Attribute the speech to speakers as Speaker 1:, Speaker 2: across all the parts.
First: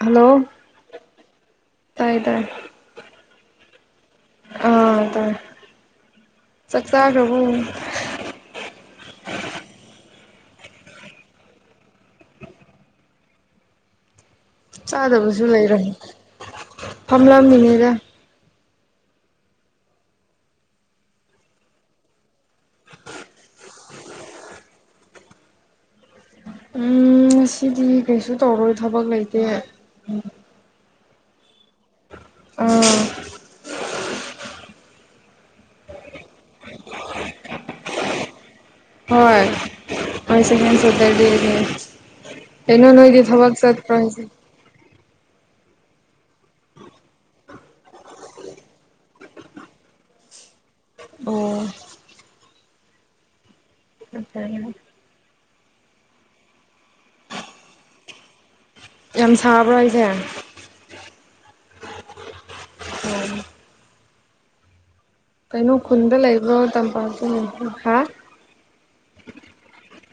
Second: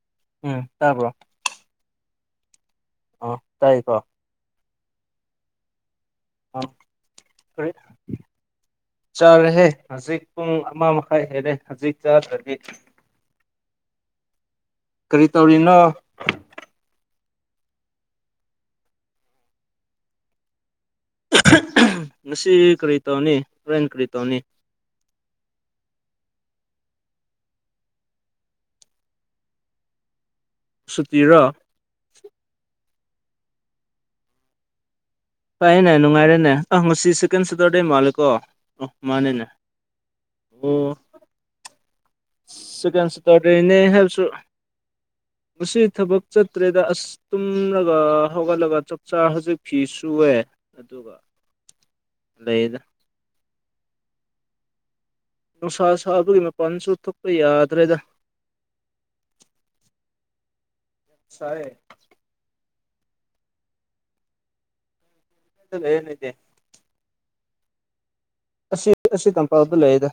Speaker 1: Hello
Speaker 2: ꯎꯝ ꯇꯥꯕ꯭ꯔꯣ
Speaker 1: ꯇꯥꯏ ꯇꯥꯏ
Speaker 2: ꯑꯣ ꯇꯥꯏꯀꯣ
Speaker 1: ꯑꯥ ꯇꯥꯏ
Speaker 2: ꯑꯥ
Speaker 1: ꯆꯥꯛ ꯆꯥꯥꯒ꯭ꯔꯕꯣ
Speaker 2: ꯀꯔꯤ ꯆꯥꯔꯦꯍꯦ ꯍꯧꯖꯤꯛ ꯄꯨꯡ ꯑꯃꯥ ꯃꯈꯥꯏ ꯍꯦꯜꯂꯦ ꯍꯧꯖꯤꯛ ꯆꯥꯗ꯭ꯔꯗꯤ
Speaker 1: [inaudible]
Speaker 2: ꯀꯔꯤ
Speaker 1: ꯆꯥꯗꯕꯁꯨ
Speaker 2: ꯇꯧꯔꯤꯅꯣ
Speaker 1: ꯂꯩꯔꯣꯏ ꯐꯝꯂꯝꯃꯤꯅꯤꯗ
Speaker 2: ꯉꯁꯤ ꯀꯔꯤ ꯇꯧꯅꯤ ꯍꯣꯔꯦꯟ ꯀꯔꯤ ꯇꯧꯅꯤ
Speaker 1: ꯎꯝ ꯉꯁꯤꯗꯤ ꯀꯩꯁꯨ ꯇꯧꯔꯣꯏ ꯊꯕꯛ ꯂꯩꯇꯦ
Speaker 2: ꯁꯨꯇꯤꯔꯣ
Speaker 1: ꯑ
Speaker 2: ꯐꯩꯌꯦꯅꯦ ꯅꯨꯡꯉꯥꯏꯔꯦꯅꯦ ꯑꯥ ꯉꯁꯤ ꯁꯦꯀꯦꯟ ꯁꯇꯔꯗꯦ ꯃꯥꯂꯦꯀꯣ
Speaker 1: ꯍꯣꯏ ꯍꯣꯏ ꯁꯦꯀꯦꯟ ꯁꯇꯔꯗꯦꯅꯦ ꯀꯩꯅꯣ
Speaker 2: ꯁꯦꯀꯦꯟ
Speaker 1: ꯅꯣꯏꯗꯤ ꯊꯕꯛ
Speaker 2: ꯁꯦꯇꯔꯗꯦꯅꯦ
Speaker 1: ꯆꯠꯄ꯭ꯔꯣ ꯍꯥꯏꯖꯦ
Speaker 2: ꯃꯁꯤ ꯊꯕꯛ ꯆꯠꯇ꯭ꯔꯦꯗ ꯑꯁ ꯇꯨꯝꯔꯒ ꯍꯧꯒꯠꯂꯒ ꯆꯛ ꯆꯥ ꯍꯧꯖꯤꯛ ꯐꯤ ꯁꯨꯏꯑꯦ ꯑꯗꯨꯒ
Speaker 1: ꯑꯣ
Speaker 2: ꯂꯩꯌꯦꯗ
Speaker 1: [inaudible]
Speaker 2: ꯅꯨꯡꯁꯥ ꯁꯥꯕꯒꯤ ꯃꯄꯥꯟꯁꯨ ꯊꯣꯛꯄ ꯌꯥꯗ꯭ꯔꯦꯗ
Speaker 1: ꯌꯥꯝ ꯁꯥꯕ꯭ꯔꯣ ꯍꯥꯏꯖꯦ
Speaker 2: ꯁꯥꯏꯌꯦ
Speaker 1: [unintelligible] ꯀꯩꯅꯣ
Speaker 2: ꯂꯩꯌꯦ
Speaker 1: ꯈꯨꯟꯗ
Speaker 2: ꯅꯣꯏꯗꯤ
Speaker 1: ꯂꯩꯕ꯭ꯔꯣ ꯇꯝꯄꯥꯛꯗ ꯂꯩꯕ꯭ꯔꯣ ꯍꯥ
Speaker 2: ꯑꯁꯤ ꯑꯁꯤ ꯇꯝꯄꯥꯛꯇ ꯂꯩꯌꯦꯗ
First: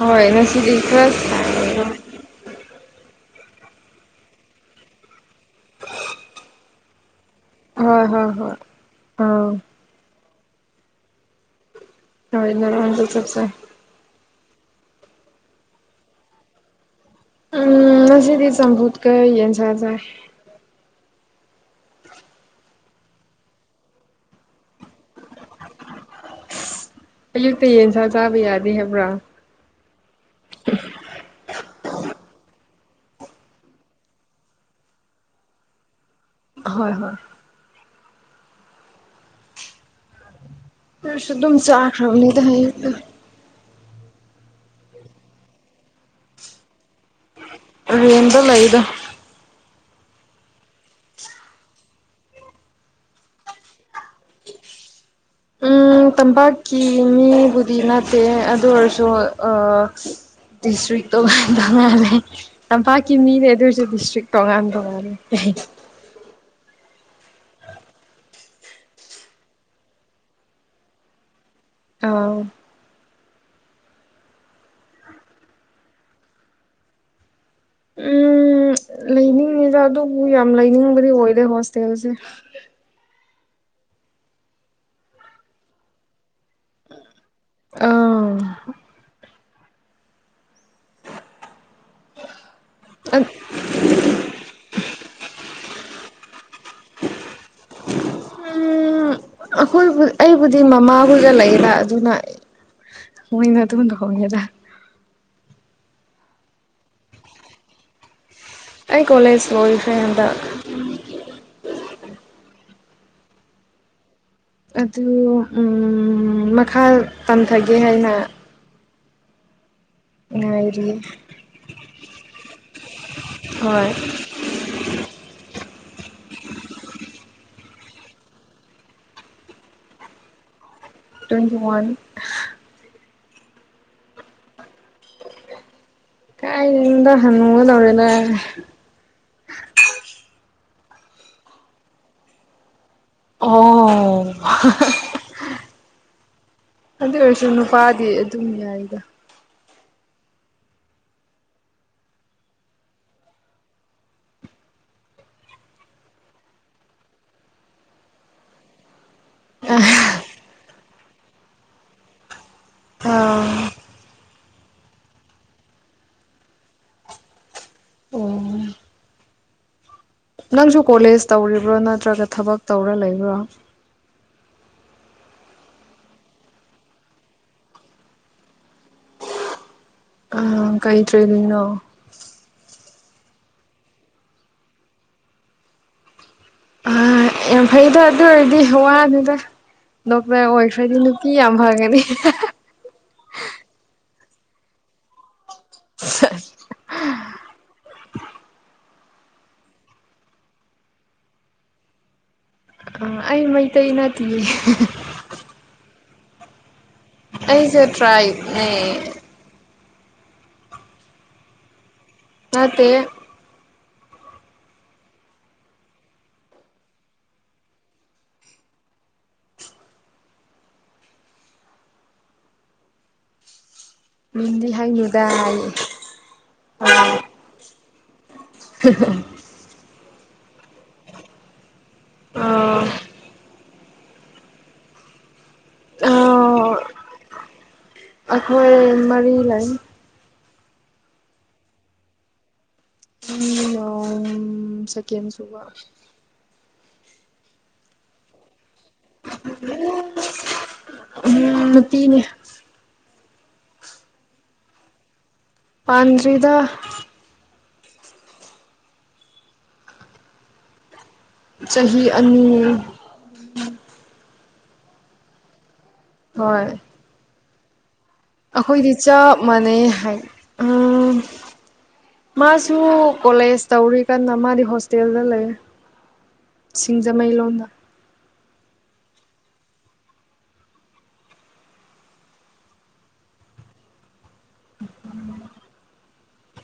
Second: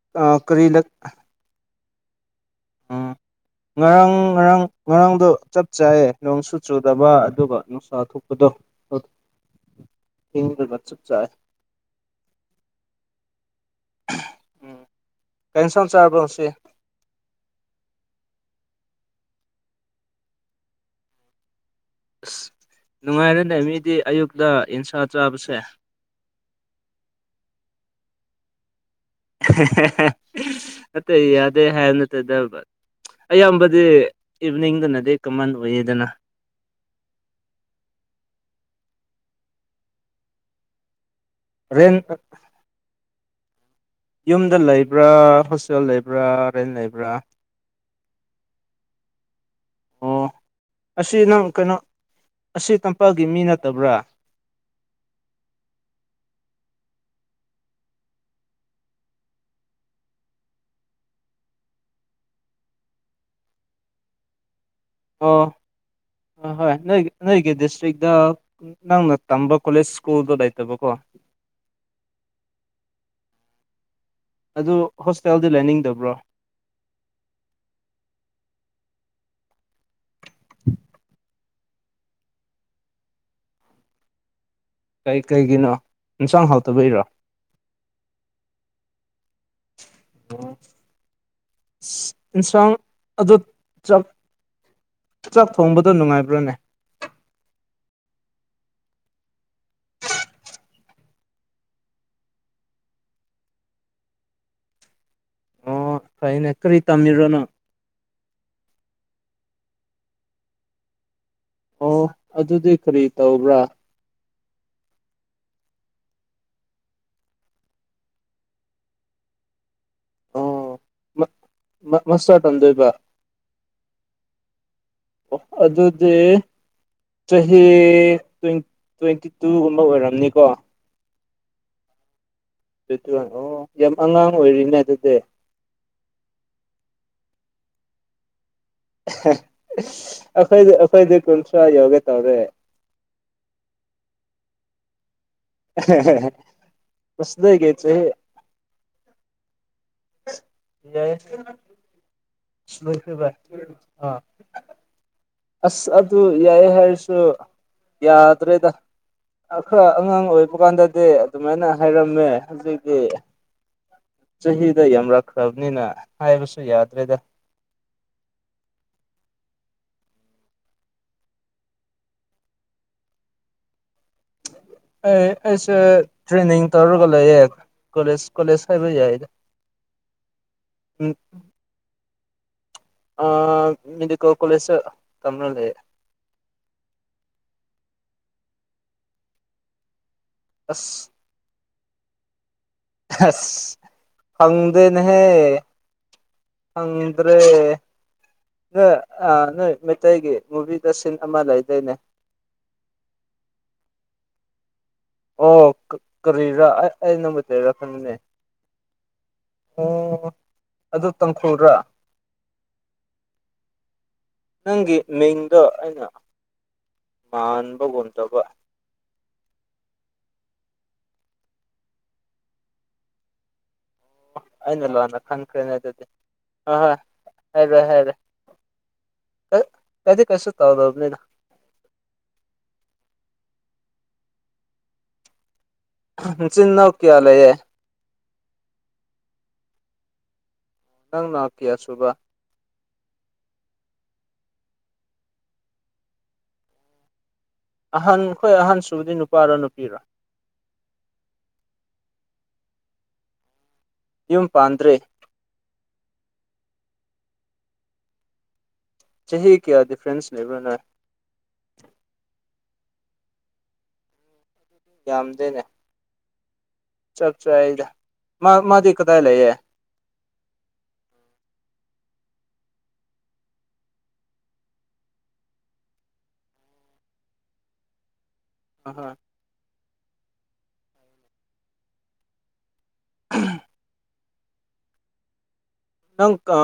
Speaker 1: ꯑꯣ ꯍꯣꯏ
Speaker 2: ꯀꯔꯤ
Speaker 1: ꯉꯁꯤꯗꯤ ꯈꯔ ꯁꯥꯏ ꯍꯣꯏ
Speaker 2: ꯎꯝ ꯉꯔꯥꯡ ꯉꯔꯥꯡ ꯉꯔꯥꯡꯗꯣ ꯆꯞ ꯆꯥꯌꯦ ꯅꯣꯡꯁꯨꯨ ꯆꯨꯗꯕ ꯑꯗꯨꯒ ꯅꯨꯡꯁꯥ
Speaker 1: ꯍꯣꯏ
Speaker 2: ꯊꯣꯛꯄꯗꯣ
Speaker 1: ꯍꯣꯏ ꯑꯥ
Speaker 2: ꯏꯪꯔꯒ ꯆꯞ ꯆꯥꯏ
Speaker 1: ꯍꯣꯏ ꯉꯔꯥꯡꯗꯣ ꯆꯞ ꯆꯥꯏ
Speaker 2: ꯎꯝ ꯀꯩꯩ ꯏꯟꯁꯥꯡ ꯆꯥꯔꯕꯣ ꯉꯁꯤ
Speaker 1: ꯎꯝ ꯉꯁꯤꯗꯤ ꯆꯝꯐꯨꯠꯀ ꯌꯦꯟꯁꯥ ꯆꯥꯏ
Speaker 2: ꯑꯁ ꯅꯨꯡꯉꯥꯏꯔꯦꯅꯦ ꯃꯤꯗꯤ ꯑꯌꯨꯛꯇ ꯌꯦꯟꯁꯥ ꯆꯥꯕꯁꯦ
Speaker 1: ꯑꯌꯨꯛꯇ ꯌꯦꯟꯁꯥ ꯆꯥꯕ ꯌꯥꯗꯦ ꯍꯥꯏꯕ꯭ꯔꯥ
Speaker 2: ꯅꯠꯇꯦ ꯌꯥꯗꯦ ꯍꯥꯏꯕ ꯅꯠꯇꯦꯗ ꯑꯌꯥꯝꯕꯗꯤ ꯏꯚꯤꯅꯤꯡꯗꯅꯗꯤ ꯀꯃꯟ ꯑꯣꯏꯌꯦꯗꯅ
Speaker 1: ꯍꯣꯏ ꯍꯣꯏ ꯅ꯭ꯔꯁꯨ ꯑꯗꯨꯝ
Speaker 2: ꯔꯦꯟ
Speaker 1: ꯆꯥꯈ꯭ꯔꯝꯅꯤꯗ ꯍꯌꯨꯛꯇꯨ
Speaker 2: ꯌꯨꯝꯗ ꯂꯩꯕ꯭ꯔꯥ ꯍꯣꯁꯇꯦꯜ ꯂꯩꯕ꯭ꯔꯥ ꯔꯦꯟ ꯂꯩꯕ꯭ꯔꯥ
Speaker 1: ꯔꯦꯟꯗ ꯂꯩꯗ
Speaker 2: ꯑꯣ ꯑꯣ ꯑꯁꯤ ꯅꯪ ꯀꯩꯅꯣ ꯑꯁꯤ ꯇꯝꯄꯥꯛꯒꯤ ꯃꯤ ꯅꯠꯇꯕ꯭ꯔꯥ
Speaker 1: ꯎꯝ ꯇꯝꯄꯥꯛꯀꯤ ꯃꯤꯕꯨꯗꯤ ꯅꯠꯇꯦ ꯑꯗꯨ ꯑꯣꯏꯔꯁꯨ ꯑꯥ ꯗꯤꯁꯇ꯭ꯔꯤꯛꯇꯣ ꯇꯣꯉꯥꯜꯂꯦ ꯇꯝꯄꯥꯛꯀꯤ ꯃꯤꯅꯦ ꯑꯗꯨ ꯑꯣꯏꯔꯁꯨ ꯗꯤꯁꯇ꯭ꯔꯤꯛ ꯇꯣꯉꯥꯟ ꯇꯣꯉꯥꯟ
Speaker 2: ꯑꯣ ꯍꯣꯏ ꯍꯣꯏ ꯅꯣꯏ ꯅꯣꯏꯒꯤ ꯗꯤꯁꯇ꯭ꯔꯤꯛꯇ ꯅꯪꯅ ꯇꯝꯕ ꯀꯣꯖꯦꯁ ꯁꯀꯨꯜꯗꯣ ꯂꯩꯇꯕꯀꯣ
Speaker 1: ꯑꯥ
Speaker 2: ꯑꯗꯨ ꯍꯣꯁꯄꯤꯇꯥꯜꯗꯤ ꯂꯩꯅꯤꯡꯗꯕ꯭ꯔꯣ
Speaker 1: ꯎꯝ ꯂꯩꯅꯤꯡꯉꯤꯗ ꯑꯗꯨꯕꯨ ꯌꯥꯝ ꯂꯩꯅꯤꯡꯕꯗꯤ ꯑꯣꯏꯗꯦ ꯍꯣꯁꯇꯦꯜꯁꯦ
Speaker 2: ꯀꯩ ꯀꯩꯒꯤꯅꯣ ꯏꯟꯁꯥꯡ ꯍꯥꯎꯇꯕꯒꯤꯔꯣ
Speaker 1: ꯑꯥ
Speaker 2: ꯏꯟꯁꯥꯡ ꯑꯗꯨ ꯆꯛ ꯆꯥꯛ ꯊꯣꯡꯕꯗꯣ ꯅꯨꯡꯉꯥꯏꯕ꯭ꯔꯥꯅꯦ
Speaker 1: ꯎꯝ ꯑꯩꯈꯣꯏꯕꯨ ꯑꯩꯕꯨꯗꯤ ꯃꯃꯥꯍꯣꯏꯒ ꯂꯩꯌꯦꯕ ꯑꯗꯨꯅ ꯃꯣꯏꯅ ꯑꯗꯨꯝ ꯊꯣꯡꯉꯦꯗ
Speaker 2: ꯑꯣ ꯐꯩꯅꯦ ꯀꯔꯤ ꯇꯝꯃꯤꯔꯣ ꯅꯪ
Speaker 1: ꯑꯩ ꯀꯣꯂꯦꯖ ꯂꯣꯏꯈ꯭ꯔꯔꯦ ꯍꯟꯗꯛ
Speaker 2: ꯑꯣ ꯑꯗꯨꯗꯤ ꯀꯔꯤ ꯇꯧꯕ꯭ꯔꯥ
Speaker 1: ꯑꯗꯨ ꯎꯝ ꯃꯈꯥ ꯇꯝꯊꯒꯦ ꯍꯥꯏꯅ
Speaker 2: ꯑꯣ
Speaker 1: ꯉꯥꯏꯔꯤꯌꯦ
Speaker 2: ꯃꯥꯁꯇꯔ ꯇꯝꯗꯣꯏꯕ
Speaker 1: ꯍꯣꯏ
Speaker 2: ꯑꯣ ꯑꯗꯨꯗꯤ ꯆꯍꯤ ꯇ꯭ꯋꯦꯟꯇꯤꯇꯨꯒꯨꯝꯕ ꯑꯣꯏꯔꯝꯅꯤꯀꯣ
Speaker 1: ꯇ꯭ꯋꯦꯟꯇꯤ ꯋꯥꯟ
Speaker 2: ꯇ꯭ꯋꯦꯟꯇꯤꯋꯥꯟ ꯑꯣ ꯌꯥꯝ ꯑꯉꯥꯡ ꯑꯣꯏꯔꯤꯅꯦ ꯑꯗꯨꯗꯤ
Speaker 1: ꯀꯥꯏꯗꯩꯅꯣꯗ ꯍꯥꯅꯨꯒꯗꯧꯔꯦꯗ
Speaker 2: ꯑꯈꯣꯏ ꯑꯈꯣꯏꯗꯤ ꯀꯨꯟꯊ꯭ꯔꯥ ꯌꯣꯒꯦ ꯇꯧꯔꯦ
Speaker 1: ꯑꯣ ꯍꯥ ꯍꯥ ꯑꯗꯨ ꯑꯣꯏꯔꯁꯨ
Speaker 2: ꯃꯁꯤꯗꯒꯤ ꯆꯍꯤ
Speaker 1: ꯅꯨꯄꯥꯗꯤ ꯑꯗꯨꯝ ꯌꯥꯏꯗꯥ
Speaker 2: ꯌꯥꯏꯌꯦ ꯂꯣꯏꯈ꯭ꯔꯦ ꯕꯥꯏ ꯑꯥ ꯑꯁ ꯑꯗꯨ ꯌꯦꯏꯌꯦ ꯍꯥꯏꯔꯁꯨ ꯌꯥꯗ꯭ꯔꯦꯗ ꯑꯩꯈꯣꯏ ꯑꯉꯥꯡ ꯑꯣꯏꯕ ꯀꯥꯟꯗꯗꯤ ꯑꯗꯨꯃꯥꯏꯅ ꯍꯥꯏꯔꯝꯃꯦ ꯍꯧꯖꯤꯛ
Speaker 1: ꯑꯥ
Speaker 2: ꯆꯍꯤꯗ ꯌꯥꯝ ꯂꯛꯈ꯭ꯔꯕꯅꯤꯅ ꯍꯥꯏꯕꯁꯨ ꯌꯥꯗ꯭ꯔꯦꯗ
Speaker 1: ꯅꯪꯁꯨ ꯀꯣꯂꯦꯖ ꯇꯧꯔꯤꯕ꯭ꯔꯣ ꯅꯠꯇ꯭ꯔꯒ ꯊꯕꯛ ꯇꯧꯔ ꯂꯩꯕ꯭ꯔꯣ
Speaker 2: ꯑꯦ ꯑꯩꯁꯦ ꯇ꯭ꯔꯦꯅꯤꯡ ꯇꯧꯔꯒ ꯂꯩꯌꯦ ꯀꯣꯂꯦꯖ ꯀꯣꯂꯦꯖ ꯍꯥꯏꯕ ꯌꯥꯏꯗ
Speaker 1: ꯑꯥ ꯀꯩ ꯇ꯭ꯔꯦꯅꯤꯡ ꯅꯣ
Speaker 2: ꯑꯥ ꯃꯤꯗꯤꯀꯦꯜ ꯀꯣꯂꯦꯁꯇ ꯇꯝꯔ ꯂꯩꯌꯦ
Speaker 1: ꯑꯥ ꯌꯥꯝ ꯐꯩꯗꯥ ꯑꯗꯨ ꯑꯣꯏꯔꯗꯤ ꯋꯥꯅꯨꯗ ꯗꯣꯛꯇ꯭ꯔ ꯑꯣꯏꯈ꯭ꯔꯗꯤ
Speaker 2: ꯑꯁ
Speaker 1: ꯅꯨꯄꯤ ꯌꯥꯝ ꯐꯒꯅꯤ
Speaker 2: ꯑꯁ ꯐꯪꯗꯦꯅꯦꯍꯦ
Speaker 1: ꯁꯦꯁ
Speaker 2: ꯐꯪꯗ꯭ꯔꯦ ꯅꯣꯏ ꯑ ꯅꯣꯏ ꯃꯩꯇꯩꯒꯤ ꯃꯨꯚꯤꯗ ꯁꯤꯟ ꯑꯃ ꯂꯩꯗꯥꯏꯅꯦ
Speaker 1: ꯑꯩ ꯃꯩꯇꯩ ꯅꯠꯇꯤꯌꯦ
Speaker 2: ꯑꯣ ꯀꯔꯤꯔ ꯑꯩ ꯃꯩꯇꯩꯔ
Speaker 1: ꯑꯩꯁꯦ
Speaker 2: ꯈꯟꯕꯅꯦ
Speaker 1: ꯇ꯭ꯔꯥꯏꯕꯅꯦ
Speaker 2: ꯑꯣ ꯑꯗꯨ ꯇꯥꯡꯈꯨꯜꯔꯥ
Speaker 1: ꯅꯠꯇꯤꯌꯦ
Speaker 2: ꯅꯪꯒꯤ ꯃꯤꯡꯗꯣ ꯑꯩꯅ ꯃꯥꯟꯕꯒꯨꯝ ꯇꯧꯕ
Speaker 1: ꯃꯤꯡꯗꯤ
Speaker 2: ꯑꯩꯅ ꯂꯥꯟꯅ
Speaker 1: ꯍꯥꯏꯅꯨꯨꯗꯥꯥ
Speaker 2: ꯈꯟꯈ꯭ꯔꯦꯅꯦ ꯑꯗꯨꯗꯤ ꯍꯣꯏ ꯍꯣꯏ
Speaker 1: ꯍꯥꯏꯑꯦ
Speaker 2: ꯍꯥꯏꯔꯦ ꯍꯥꯏꯔꯦ
Speaker 1: [unintelligible] [unintelligible]
Speaker 2: [unintelligible] ꯀꯩꯗꯤ ꯀꯩꯁꯨ ꯇꯧꯗꯕꯅꯤꯗ
Speaker 1: ꯑꯥ ꯑꯥ
Speaker 2: ꯅꯆꯤꯟ ꯅꯥꯎ ꯀꯌꯥ ꯂꯦꯌꯦ
Speaker 1: ꯑꯩꯈꯣꯏ ꯃꯔꯤ ꯂꯩ
Speaker 2: ꯅꯪꯅ ꯀꯌꯥꯁꯨꯕ
Speaker 1: ꯑꯩꯅꯥ ꯁꯦꯀꯦꯟ ꯁꯨꯕ
Speaker 2: ꯑꯍꯟ ꯈꯣꯏ ꯑꯍꯟꯁꯨꯨꯕꯗꯤ ꯅꯨꯄꯥꯔ ꯅꯨꯄꯤꯔ
Speaker 1: ꯎꯝ ꯅꯨꯄꯤꯅꯦ
Speaker 2: ꯌꯨꯝ ꯄꯥꯟꯗ꯭ꯔꯤ
Speaker 1: ꯄꯥꯟꯗ꯭ꯔꯤꯗ
Speaker 2: ꯆꯍꯤ ꯀꯌꯥ ꯗꯤꯐ꯭ꯔꯦꯟꯁ ꯂꯩꯕ꯭ꯔ ꯅꯣꯏ
Speaker 1: ꯆꯍꯤ ꯑꯅꯤ
Speaker 2: ꯌꯥꯝꯗꯦꯅꯦ
Speaker 1: ꯍꯣꯏ
Speaker 2: ꯆꯞ ꯆꯥꯏꯗ ꯃꯥ ꯃꯥꯗꯤ
Speaker 1: ꯑꯈꯣꯏꯗꯤ
Speaker 2: ꯀꯗꯥꯏ
Speaker 1: ꯆꯞ
Speaker 2: ꯂꯩꯌꯦ
Speaker 1: ꯃꯥꯟꯅꯩ ꯑꯦ ꯍꯥꯏ [unintelligible] ꯃꯥꯁꯨ ꯀꯣꯂꯦꯖ ꯇꯧꯔꯤ ꯀꯟꯅ ꯃꯥꯗꯤ ꯍꯣꯁꯇꯦꯜꯗ ꯂꯩ ꯁꯤꯡꯖꯃꯩ ꯂꯣꯝꯗ
Speaker 2: ꯍ ꯍ [unintelligible] ꯅꯪ ꯑ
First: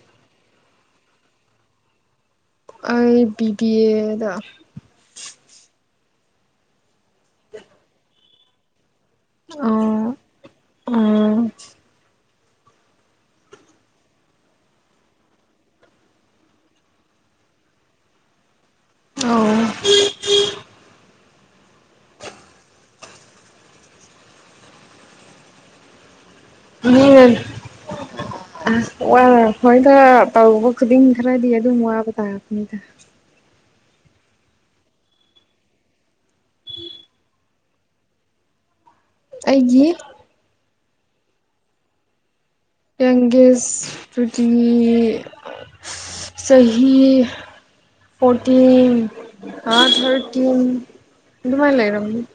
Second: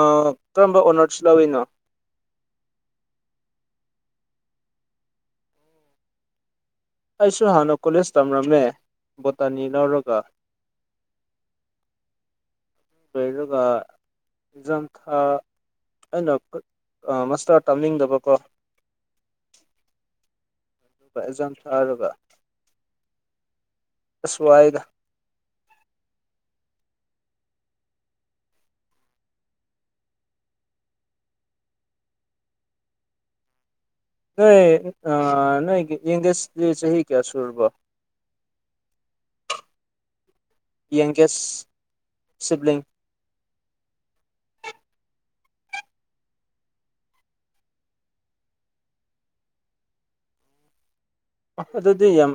Speaker 2: ꯀꯔꯝꯕ ꯑꯣꯅꯔꯁ ꯂꯧꯔꯤꯅꯣ
Speaker 1: ꯑꯩ ꯕꯤ ꯕꯤ ꯑꯦꯗ
Speaker 2: ꯑꯩꯁꯨ ꯍꯥꯟꯅ ꯀꯣꯂꯦꯖ ꯇꯝꯂꯝꯃꯦ ꯚꯣꯇꯅꯤ
Speaker 1: ꯑꯣ
Speaker 2: ꯂꯧꯔꯒ
Speaker 1: ꯎꯝ
Speaker 2: ꯂꯩꯔꯒ ꯑꯦꯛꯖꯥꯝ ꯊꯥ ꯑꯩꯅ ꯑ ꯃꯥꯁꯇꯔ ꯇꯝꯅꯤꯡꯗꯕꯀꯣ
Speaker 1: ꯑꯧ [unintelligible]
Speaker 2: [unintelligible] ꯑꯦꯖꯥꯝ ꯊꯥꯔꯒ ꯑꯁ ꯋꯥꯏꯗ
Speaker 1: ꯃꯤꯅ [unintelligible] ꯑꯁ ꯋꯥꯔ ꯍꯣꯏꯗ ꯇꯧꯕ ꯈꯨꯗꯤꯡ ꯈꯔꯗꯤ ꯑꯗꯨꯝ ꯋꯥꯕ ꯇꯥꯕꯅꯤꯗ
Speaker 2: ꯅꯣꯏ ꯑ ꯅꯣꯏꯒꯤ ꯌꯡꯒꯦꯁꯗꯤ ꯆꯍꯤ ꯀꯌꯥ ꯁꯨꯔꯕ
Speaker 1: ꯑꯩꯒꯤ
Speaker 2: ꯌꯡꯒꯦꯁ ꯁꯤꯕ꯭ꯂꯤꯡ
Speaker 1: ꯌꯪꯒꯦꯁ ꯇꯨꯗꯤ ꯆꯍꯤ ꯐꯣꯔꯇꯤꯟ ꯑꯥ ꯊꯥꯔꯇꯤꯟ ꯑꯗꯨꯃꯥꯏꯅ
Speaker 2: ꯑꯗꯨꯗꯤ
Speaker 1: ꯂꯩꯔꯝꯅꯤ
Speaker 2: ꯌꯥꯝ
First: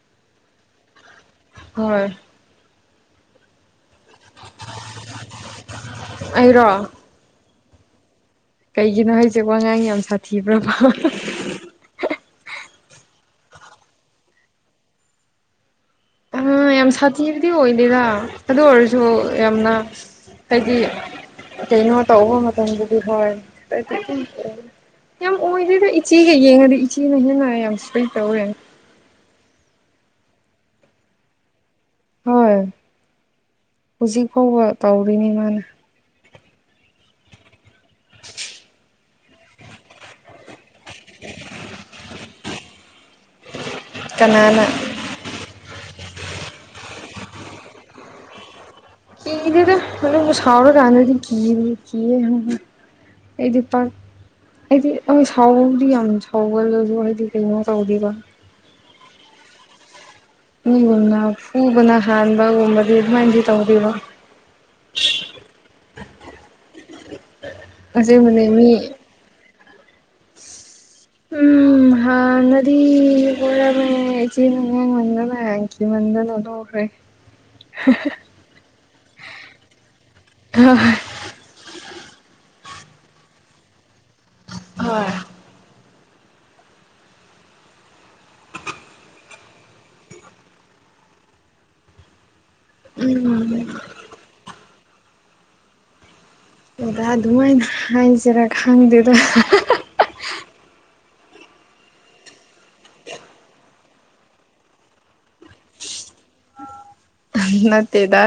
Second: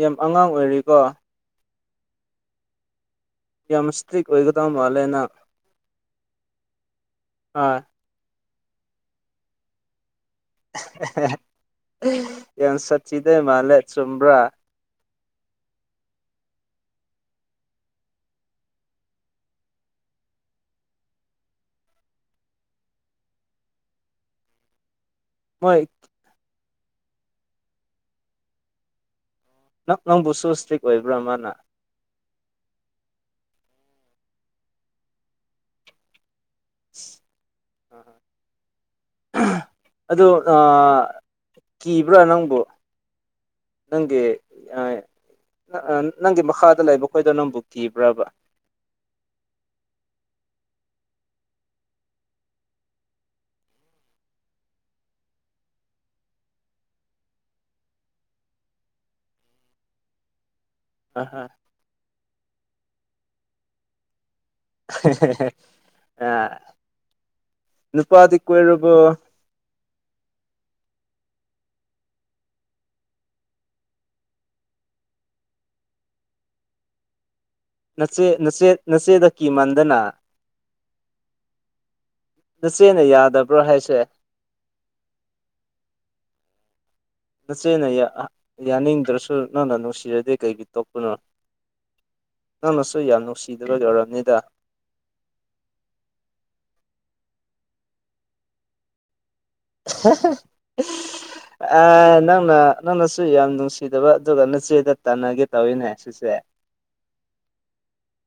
Speaker 2: ꯌꯥꯝ ꯑꯉꯥꯡ ꯑꯣꯏꯔꯤꯀꯣ
Speaker 1: ꯍꯣꯏ
Speaker 2: ꯌꯥꯝꯅ ꯁꯇ꯭ꯔꯤꯛ ꯑꯣꯏꯒꯗꯕ ꯃꯥꯜꯂꯦ ꯅꯪ
Speaker 1: ꯑꯩꯔꯣ
Speaker 2: ꯑꯥ
Speaker 1: ꯀꯩꯒꯤꯅꯣ ꯍꯥꯏꯖꯦ ꯋꯉꯥꯡ ꯌꯥꯝ ꯁꯥꯠ
Speaker 2: [unintelligible] ꯌꯥꯝ ꯁꯥꯊꯤꯗꫭꯏ ꯃꯥꯜꯂꯦ ꯆꯨꯝꯕ꯭ꯔ
Speaker 1: ꯍꫭꯏ ꯌꯥꯝ ꯁꯥꯊꯤꯕꯗꯤ ꯑꯣꯏꯗꯦꯗ ꯑꯗꯨ ꯑꯣꯏꯔꯁꯨ ꯌꯥꯝꯅ ꯍꯥꯏꯗꯤ ꯀꯩꯅꯣ ꯇꯧꯕ ꯃꯇꯝꯗꯗꯤ ꯍꯣꯏ [unintelligible] [inaudible] ꯌꯥꯝ
Speaker 2: ꯃꯣꯏ
Speaker 1: ꯑꯣꯏꯗꯦꯗ ꯏꯆꯦꯒ ꯌꯦꯡꯉꯗꯤ ꯏꯆꯦꯅ ꯍꯦꯟꯅ ꯌꯥꯝ ꯁꯇ꯭ꯔꯤꯛ ꯇꯧꯔꯦ
Speaker 2: ꯅꯪ ꯅꯪꯕꯨꯁꯨ ꯁꯇ꯭ꯔꯤꯛ ꯑꯣꯏꯕ꯭ꯔ ꯃꯥꯅ
Speaker 1: ꯍꯣꯏ ꯍꯧꯖꯤꯛ ꯐꯥꯎꯕ ꯇꯧꯔꯤꯅꯤ ꯃꯥꯅ
Speaker 2: [unintelligible] ꯑꯗꯣ ꯑꯥ ꯑ ꯀꯤꯕ꯭ꯔ ꯅꯪꯕꯨ ꯅꯪꯒꯤ
Speaker 1: ꯀꯅꯥꯅ
Speaker 2: ꯑ [unintelligible] ꯅꯪꯒꯤ ꯃꯈꯥꯗ ꯂꯩꯕ ꯈꯣꯏꯗꯣ ꯅꯪꯕꯨ ꯀꯤꯕ꯭ꯔꯕ
Speaker 1: ꯀꯤꯗꯦꯗ ꯑꯗꯨꯕꯨ ꯁꯥꯎꯔ ꯀꯥꯟꯗꯗꯤ ꯀꯤꯝꯅꯤ ꯀꯤꯌꯦ [unintelligible] ꯑꯩꯗꯤ ꯄꯥꯛ ꯑꯩꯗꯤ ꯍꯣꯏ ꯁꯥꯎꯕꯕꯨꯗꯤ ꯌꯥꯝ ꯁꯥꯎꯒꯜꯂꯖꯨ ꯑꯩꯗꯤ ꯀꯩꯅꯣ ꯇꯧꯗꯦꯕ ꯃꯤꯒꯨꯝꯅ ꯐꯨꯕꯅ ꯍꯥꯟꯕꯒꯨꯝꯕꯗꯤ ꯑꯗꯨꯝꯃꯥꯏꯟꯗꯤ ꯇꯧꯗꯦꯕ
Speaker 2: [unintelligible] ꯑꯥ ꯅꯨꯄꯥꯗꯤ
Speaker 1: ꯑꯁꯦꯡꯕꯅꯦ ꯃꯤ
Speaker 2: ꯀꯣꯏꯔꯕꯣ
Speaker 1: ꯎꯝ ꯎꯝ ꯍꯥꯟꯅꯗꯤ ꯀꯣꯏꯔꯝꯃꯦ ꯏꯆꯦꯅ ꯉꯥꯡꯃꯟꯗꯅ ꯀꯤꯃꯟꯗꯅ [unintelligible] ꯇꫭꯛꯈ꯭ꯔꯦ
Speaker 2: ꯅꯆꯦ ꯅꯆꯦ ꯅꯆꯦꯗ ꯀꯤꯃꯟꯗꯅ ꯅꯆꯦꯅ ꯌꯥꯗꯕ꯭ꯔ ꯍꯥꯏꯁꯦ
Speaker 1: ꯍꯣꯏ
Speaker 2: ꯅꯆꯦꯅ ꯌꯥ ꯌꯥꯅꯤꯡꯗ꯭ꯔꯁꯨ ꯅꯪꯅ ꯅꯨꯡꯁꯤꯔꯗꯤ ꯀꯩꯒꯤ ꯇꯣꯛꯄꯅꯣ ꯅꯪꯅꯁꯨ ꯌꯥꯝ
Speaker 1: ꯎꯝ
Speaker 2: ꯅꯨꯡꯁꯤꯗꯕꯒꯤ ꯑꯣꯏꯔꯝꯅꯤꯗ
Speaker 1: [unintelligible] ꯑꯗꯨꯝꯃꯥꯏꯅ ꯍꯥꯏꯁꯤꯔ ꯈꯪꯗꯦꯗ [unintelligible]
Speaker 2: [unintelligible] ꯑꯥ ꯅꯪꯅ ꯅꯪꯅꯁꯨ ꯌꯥꯝ ꯅꯨꯡꯁꯤꯗꯕ ꯑꯗꯨꯒ ꯅꯆꯦꯗ ꯇꯥꯟꯅꯒꯦ ꯇꯧꯋꯤꯅꯦ ꯁꯤꯁꯦ
Speaker 1: ꯅꯠꯇꯦꯗ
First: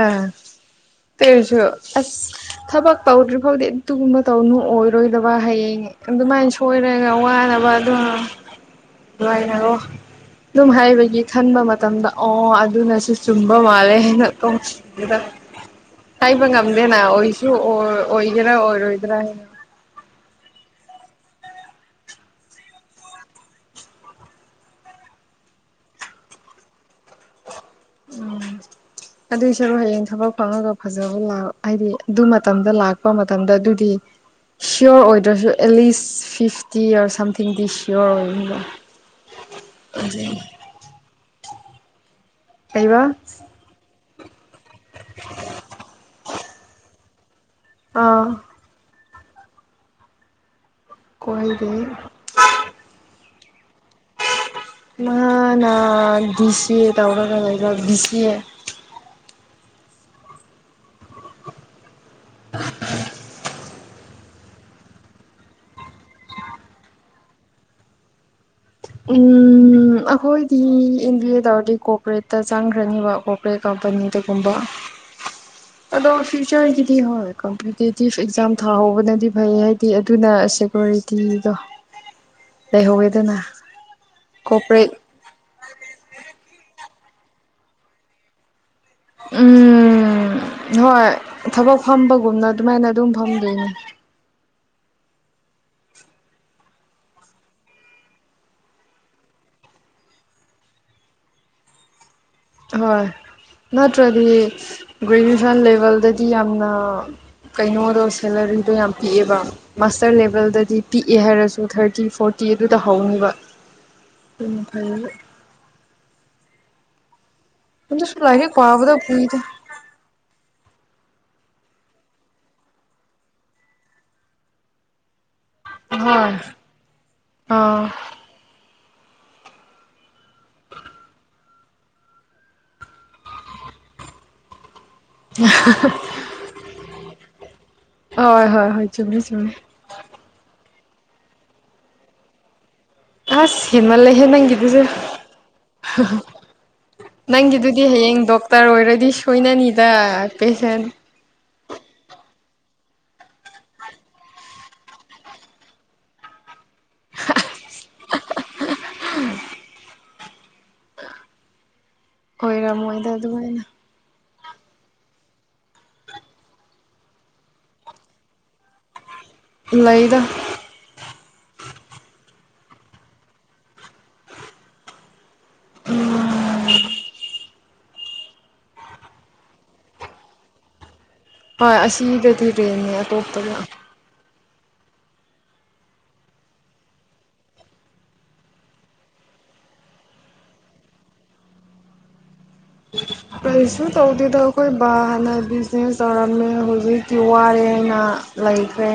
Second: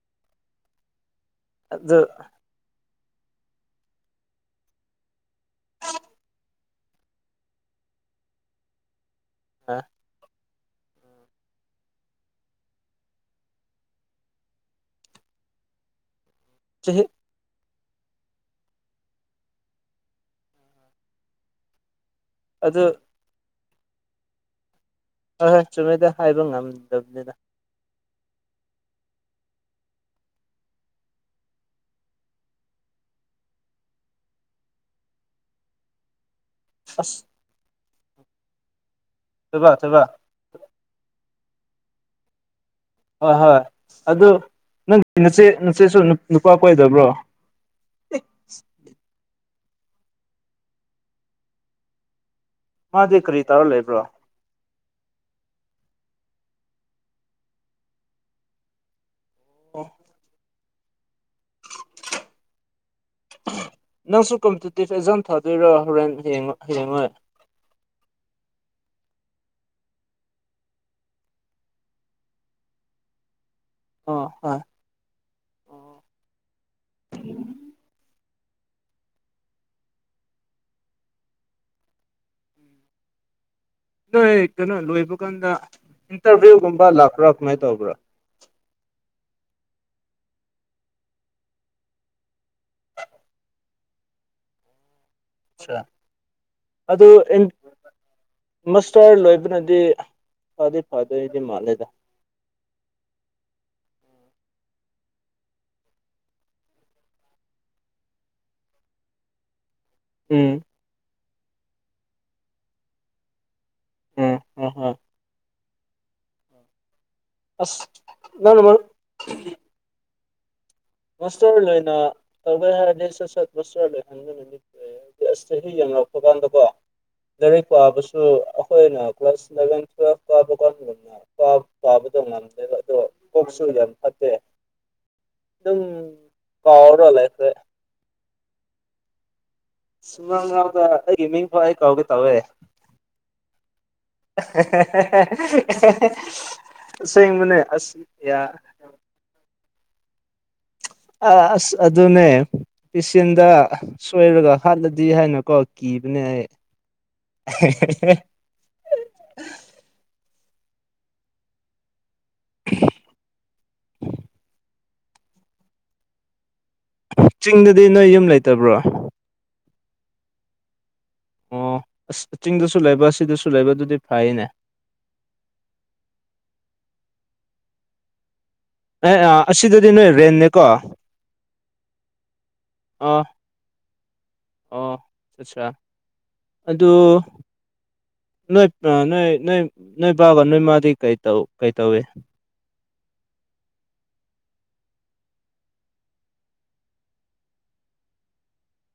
Speaker 1: ꯇꯩꯔꯁꯨ
Speaker 2: ꯑꯗꯨ
Speaker 1: ꯑꯁ ꯊꯕꯛ ꯇꯧꯗ꯭ꯔꯤꯐꯧꯗꯤ ꯑꯗꯨꯒꯨꯝꯕ ꯇꯧꯅꯨ ꯑꯣꯏꯔꯣꯏꯗꯕ ꯍꯌꯦꯡ ꯑꯗꯨꯃꯥꯏꯟ ꯁꯣꯏꯔꯒ ꯋꯥꯅꯕ ꯑꯗꯨꯝ [unintelligible] ꯗꯨꯝ ꯍꯥꯏꯕꯒꯤ ꯈꯟꯕ ꯃꯇꯝꯗ ꯑꯣ ꯑꯗꯨꯅꯁꯨ ꯆꯨꯝꯕ ꯃꯥꯜꯂꯦ [unintelligible] ꯍꯥꯏꯕ ꯉꯝꯗꯦꯅ ꯑꯣꯏꯁ ꯖ [unintelligible] ꯑꯣꯔ ꯑꯣꯏꯒꯦꯔ ꯑꯣꯏꯔꯣꯏꯗ꯭ꯔꯥ ꯍꯥꯏꯅ
Speaker 2: ꯑꯗꯨ ꯍꯣꯏ ꯍꯣꯏ ꯆꯨꯝꯃꯦꯗ ꯍꯥꯏꯕ ꯉꯝꯗꯕꯅꯦꯗ
Speaker 1: ꯎꯝ ꯑꯗꯨꯏ ꯁꯔꯨ ꯍꯌꯦꯡ ꯊꯕꯛ ꯐꯪꯉꯒ ꯐꯖꯕ ꯂꯥꯛ ꯍꯥꯏꯗꯤ ꯗꯨ ꯃꯇꯝꯗ ꯂꯥꯛꯄ ꯃꯇꯝꯗ ꯗꯨꯗꯤ ꯁꯤꯌꯣꯔ ꯑꯣꯏꯗ꯭ꯔꯖꯨ ꯑꯦꯂꯤꯁ ꯐꯤꯐꯇꯤꯔ
Speaker 2: ꯑꯁ
Speaker 1: ꯁꯝꯊꯤꯡꯗꯤ ꯁꯤꯌꯣꯔ ꯑꯣꯏꯔꯅꯤꯕ
Speaker 2: [unintelligible]
Speaker 1: ꯀꯩꯕ
Speaker 2: ꯍꯣꯏ ꯍꯣꯏ ꯑꯗꯨ ꯅꯪ ꯅꯆꯦ ꯅꯆꯦꯁꯨ ꯅꯨꯞ ꯅꯨꯄꯥ ꯀꯣꯏꯗꯕ꯭ꯔꯣ
Speaker 1: ꯑꯥ ꯀꯣꯏꯗꯦ
Speaker 2: ꯃꯥꯗꯤ ꯀꯔꯤ ꯇꯧꯔ ꯂꯩꯕ꯭ꯔꯣ
Speaker 1: ꯃꯥꯅꯥ ꯗꯤ ꯁꯤ ꯑꯦ ꯇꯧꯔꯒ ꯂꯩꯕ ꯕꯤ ꯁꯤ ꯑꯦ
Speaker 2: ꯑꯣ
Speaker 1: [unintelligible]
Speaker 2: ꯅꯪꯁꯨ ꯀꯝꯇꯤꯇꯤꯞ ꯑꯦꯖꯥꯝ ꯊꯥꯗꯣꯏꯔꯣ ꯍꯣꯔꯦꯟ ꯍꯌꯦꯡ ꯍꯌꯦꯡꯋꯥꯏ
Speaker 1: ꯎꯝ ꯑꯈꯣꯏꯗꯤ ꯑꯦꯟꯕꯤꯑꯦ ꯇꯧꯔꯗꯤ ꯀꯣꯄꯔꯦꯠꯇ ꯆꯪꯈ꯭ꯔꯅꯤꯕ ꯒꯣ ꯄ꯭ꯔꯦ
Speaker 2: ꯑꯣ
Speaker 1: ꯀꯝꯄꯅꯤꯗꯒꯨꯝꯕ
Speaker 2: ꯍꯣꯏ
Speaker 1: ꯑꯗꯣ ꯐ꯭ꯌꯨꯆꯔꯒꯤꯗꯤ ꯍꯣꯏ ꯀꯝꯄꯌꯨꯇꯦꯇꯤꯞ ꯑꯦꯛꯖꯥꯝ ꯊꯥꯍꯧꯕꯅꯗꯤ ꯐꯩ ꯍꯥꯏꯗꯤ ꯑꯗꯨꯅ ꯁꯦꯀꯣꯔꯤ ꯇꯤꯗꯣ ꯂꯩꯍꯧꯋꯦꯗꯅ
Speaker 2: ꯅꯣꯏ ꯀꯩꯅꯣ
Speaker 1: ꯀꯣꯔꯄꯣꯔꯦꯠ
Speaker 2: ꯂꯣꯏꯕꯀꯟꯗ ꯏꯟꯇꯔꯚꯤꯌꯨꯒꯨꯝꯕ ꯂꯥꯛꯄ꯭ꯔꯥ ꯀꯃꯥꯏ ꯇꯧꯕ꯭ꯔꯥ
Speaker 1: ꯎꯝ ꯍꯣꯏ ꯊꯕꯛ ꯐꯝꯕꯒꯨꯝꯅ ꯗꯨꯃꯥꯏꯅ ꯑꯗꯨꯝ ꯐꯝꯗꯣꯏꯅꯦ
Speaker 2: ꯆꯥ ꯑꯗꯨ ꯑꯦꯟ ꯃꯁꯇꯔ ꯂꯣꯏꯕꯅꯗꯤ ꯐꯥꯗꯤ ꯐꯥꯗꯣꯏꯗꯤ ꯃꯥꯜꯂꯦꯗ
Speaker 1: ꯍꯣꯏ ꯅꯠꯇ꯭ꯔꯗꯤ ꯒ꯭ꯔꯦꯖꯨꯋꯦꯁꯟ ꯂꯦꯚꯦꯜꯗꯗꯤ ꯌꯥꯝꯅ ꯀꯩꯅꯣꯗꯣ ꯁꯦꯂꯔꯤꯗꯣ ꯌꯥꯝ ꯄꯤꯛꯑꯦꯕ ꯃꯥꯁꯇꯔ
Speaker 2: ꯎꯝ
Speaker 1: ꯂꯦꯚꯦꯜꯗꯗꯤ ꯄꯤꯛꯑꯦ ꯍꯥꯏꯔꯁꯨ ꯊꯥꯔꯇꯤ ꯐꯣꯔꯇꯤ ꯑꯗꯨꯗ ꯍꯧꯅꯤꯕ
Speaker 2: ꯎꯝ
Speaker 1: ꯑꯗꯨꯅ
Speaker 2: ꯎꯝ ꯍꯣꯏ
Speaker 1: ꯐꯩꯑꯕ
Speaker 2: ꯑꯁ
Speaker 1: ꯑꯗꯨꯁꯨ ꯂꯥꯏꯔꯤꯛ
Speaker 2: ꯅꯪꯅ
Speaker 1: ꯄꯥꯕꯗ ꯀꯨꯏꯗ
Speaker 2: ꯃꯁꯇꯔ ꯂꯣꯏꯅ ꯇꯧꯒꯦ ꯍꯥꯏꯔꯗꯤ ꯁꯠ ꯁꯠ ꯃꯁꯇꯔ ꯂꯣꯏꯍꯟꯕ ꯅꯨꯃꯤꯠ ꯑꯣꯏꯌꯦ ꯑꯁ ꯆꯍꯤ ꯌꯦꯡꯔꯛꯄ
Speaker 1: ꯍꯣꯏ
Speaker 2: ꯀꯥꯟꯗꯀꯣ ꯂꯥꯏꯔꯤꯛ
Speaker 1: ꯑꯥ
Speaker 2: ꯄꯥꯕꯁꯨ ꯁꯨ ꯑꯈꯣꯏꯅ ꯀ꯭ꯂꯥꯁ ꯏꯂꯚꯦꯟ ꯇꯨꯋꯦꯜ ꯀꯥꯕ ꯀꯥꯟꯒꯨꯝꯅ ꯄꯥꯕ ꯄꯥꯕꯗꯣ ꯉꯝꯗꯦꯕ ꯑꯗꯣ ꯀꯣꯛꯁꯨ ꯌꯥꯝ ꯐꯠꯇꯦ ꯗꯨꯝ ꯀꯥꯎꯔ ꯂꯩꯈ꯭ꯔꯦ
Speaker 1: ꯑꯣꯏ ꯍꯣꯏ ꯍꯣꯏ ꯆꯨꯝꯃꯤ ꯆꯨꯝꯃꯤ
Speaker 2: ꯁꯨꯃꯥꯡꯔꯥꯎꯗ ꯑꯩꯒꯤ ꯃꯤꯡꯐꯥꯎ ꯑꯩ ꯀꯥꯎꯒꯦ ꯇꯧꯋꯦ
Speaker 1: ꯑꯁ ꯍꯦꯟꯃꯜꯂꯦꯍꯦ ꯅꯪꯒꯤꯗꯨꯖꯨ
Speaker 2: ꯑꯁꯦꯡꯕꯅꯦ
Speaker 1: ꯅꯪꯒꯤꯗꯨꯗꯤ
Speaker 2: ꯑꯁ
Speaker 1: ꯍꯌꯦꯡ
Speaker 2: ꯌꯥ
Speaker 1: ꯗꯣꯛꯇꯔ ꯑꯣꯏꯔꯗꯤ ꯁꯣꯏꯅꯅꯤꯗ ꯄꯦꯁꯦꯟ
Speaker 2: ꯑꯁ ꯑꯗꯨꯅꯦ ꯄꯦꯁꯦꯟꯗ ꯁꯣꯏꯔꯒ ꯍꯥꯠꯂꯗꯤ ꯍꯥꯏꯅꯀꯣ ꯀꯤꯕꯅꯦ ꯑꯩ꯫ [unintelligible]
Speaker 1: ꯑꯣꯏꯔꯝꯃꯣꯏꯗ ꯑꯗꯨꯃꯥꯏꯅ꯫
Speaker 2: ꯆꯤꯡꯗꯗꯤ ꯅꯣꯏ ꯌꯨꯝ ꯂꯩꯇꯕ꯭ꯔꯣ?
Speaker 1: ꯂꯩꯗ꯫
Speaker 2: ꯑꯣ ꯑꯁ ꯆꯤꯡꯗꯁꯨ ꯂꯩꯕ ꯁꯤꯗꯁꯨ ꯂꯩꯕ ꯑꯗꯨꯗꯤ ꯐꯩꯅꯦ꯫
Speaker 1: [unintelligible]
Speaker 2: ꯑꯦ ꯑꯥ ꯑꯁꯤꯗꯗꯤ ꯅꯣꯏ ꯔꯦꯟꯅꯦꯀꯣ꯫
Speaker 1: ꯍꯣꯏ ꯑꯁꯤꯗꯗꯤ ꯔꯦꯟꯅꯦ
Speaker 2: ꯑꯥ
Speaker 1: ꯑꯇꯣꯞꯄꯗ꯫
Speaker 2: ꯑꯣ ꯑꯠꯆꯥ ꯑꯗꯨ, ꯅꯣꯏ ꯅꯣꯏ ꯅꯣꯏ ꯅꯣꯏ ꯕꯥꯕ ꯅꯣꯏ ꯃꯥꯗꯤ ꯀꯩꯇꯧ ꯀꯩ ꯇꯧꯋꯦ?
Speaker 1: ꯀꯔꯤꯁꯨ ꯇꯧꯗꯦꯗ ꯑꯩꯈꯣꯏ ꯕꯥ ꯍꯥꯟꯅ ꯕꯤꯖꯤꯅꯦꯁ ꯇꯧꯔꯝꯃꯦ ꯍꯧꯖꯤꯛꯇꯤ ꯋꯥꯔꯦꯅ, ꯂꯩꯈ꯭ꯔꯦ꯫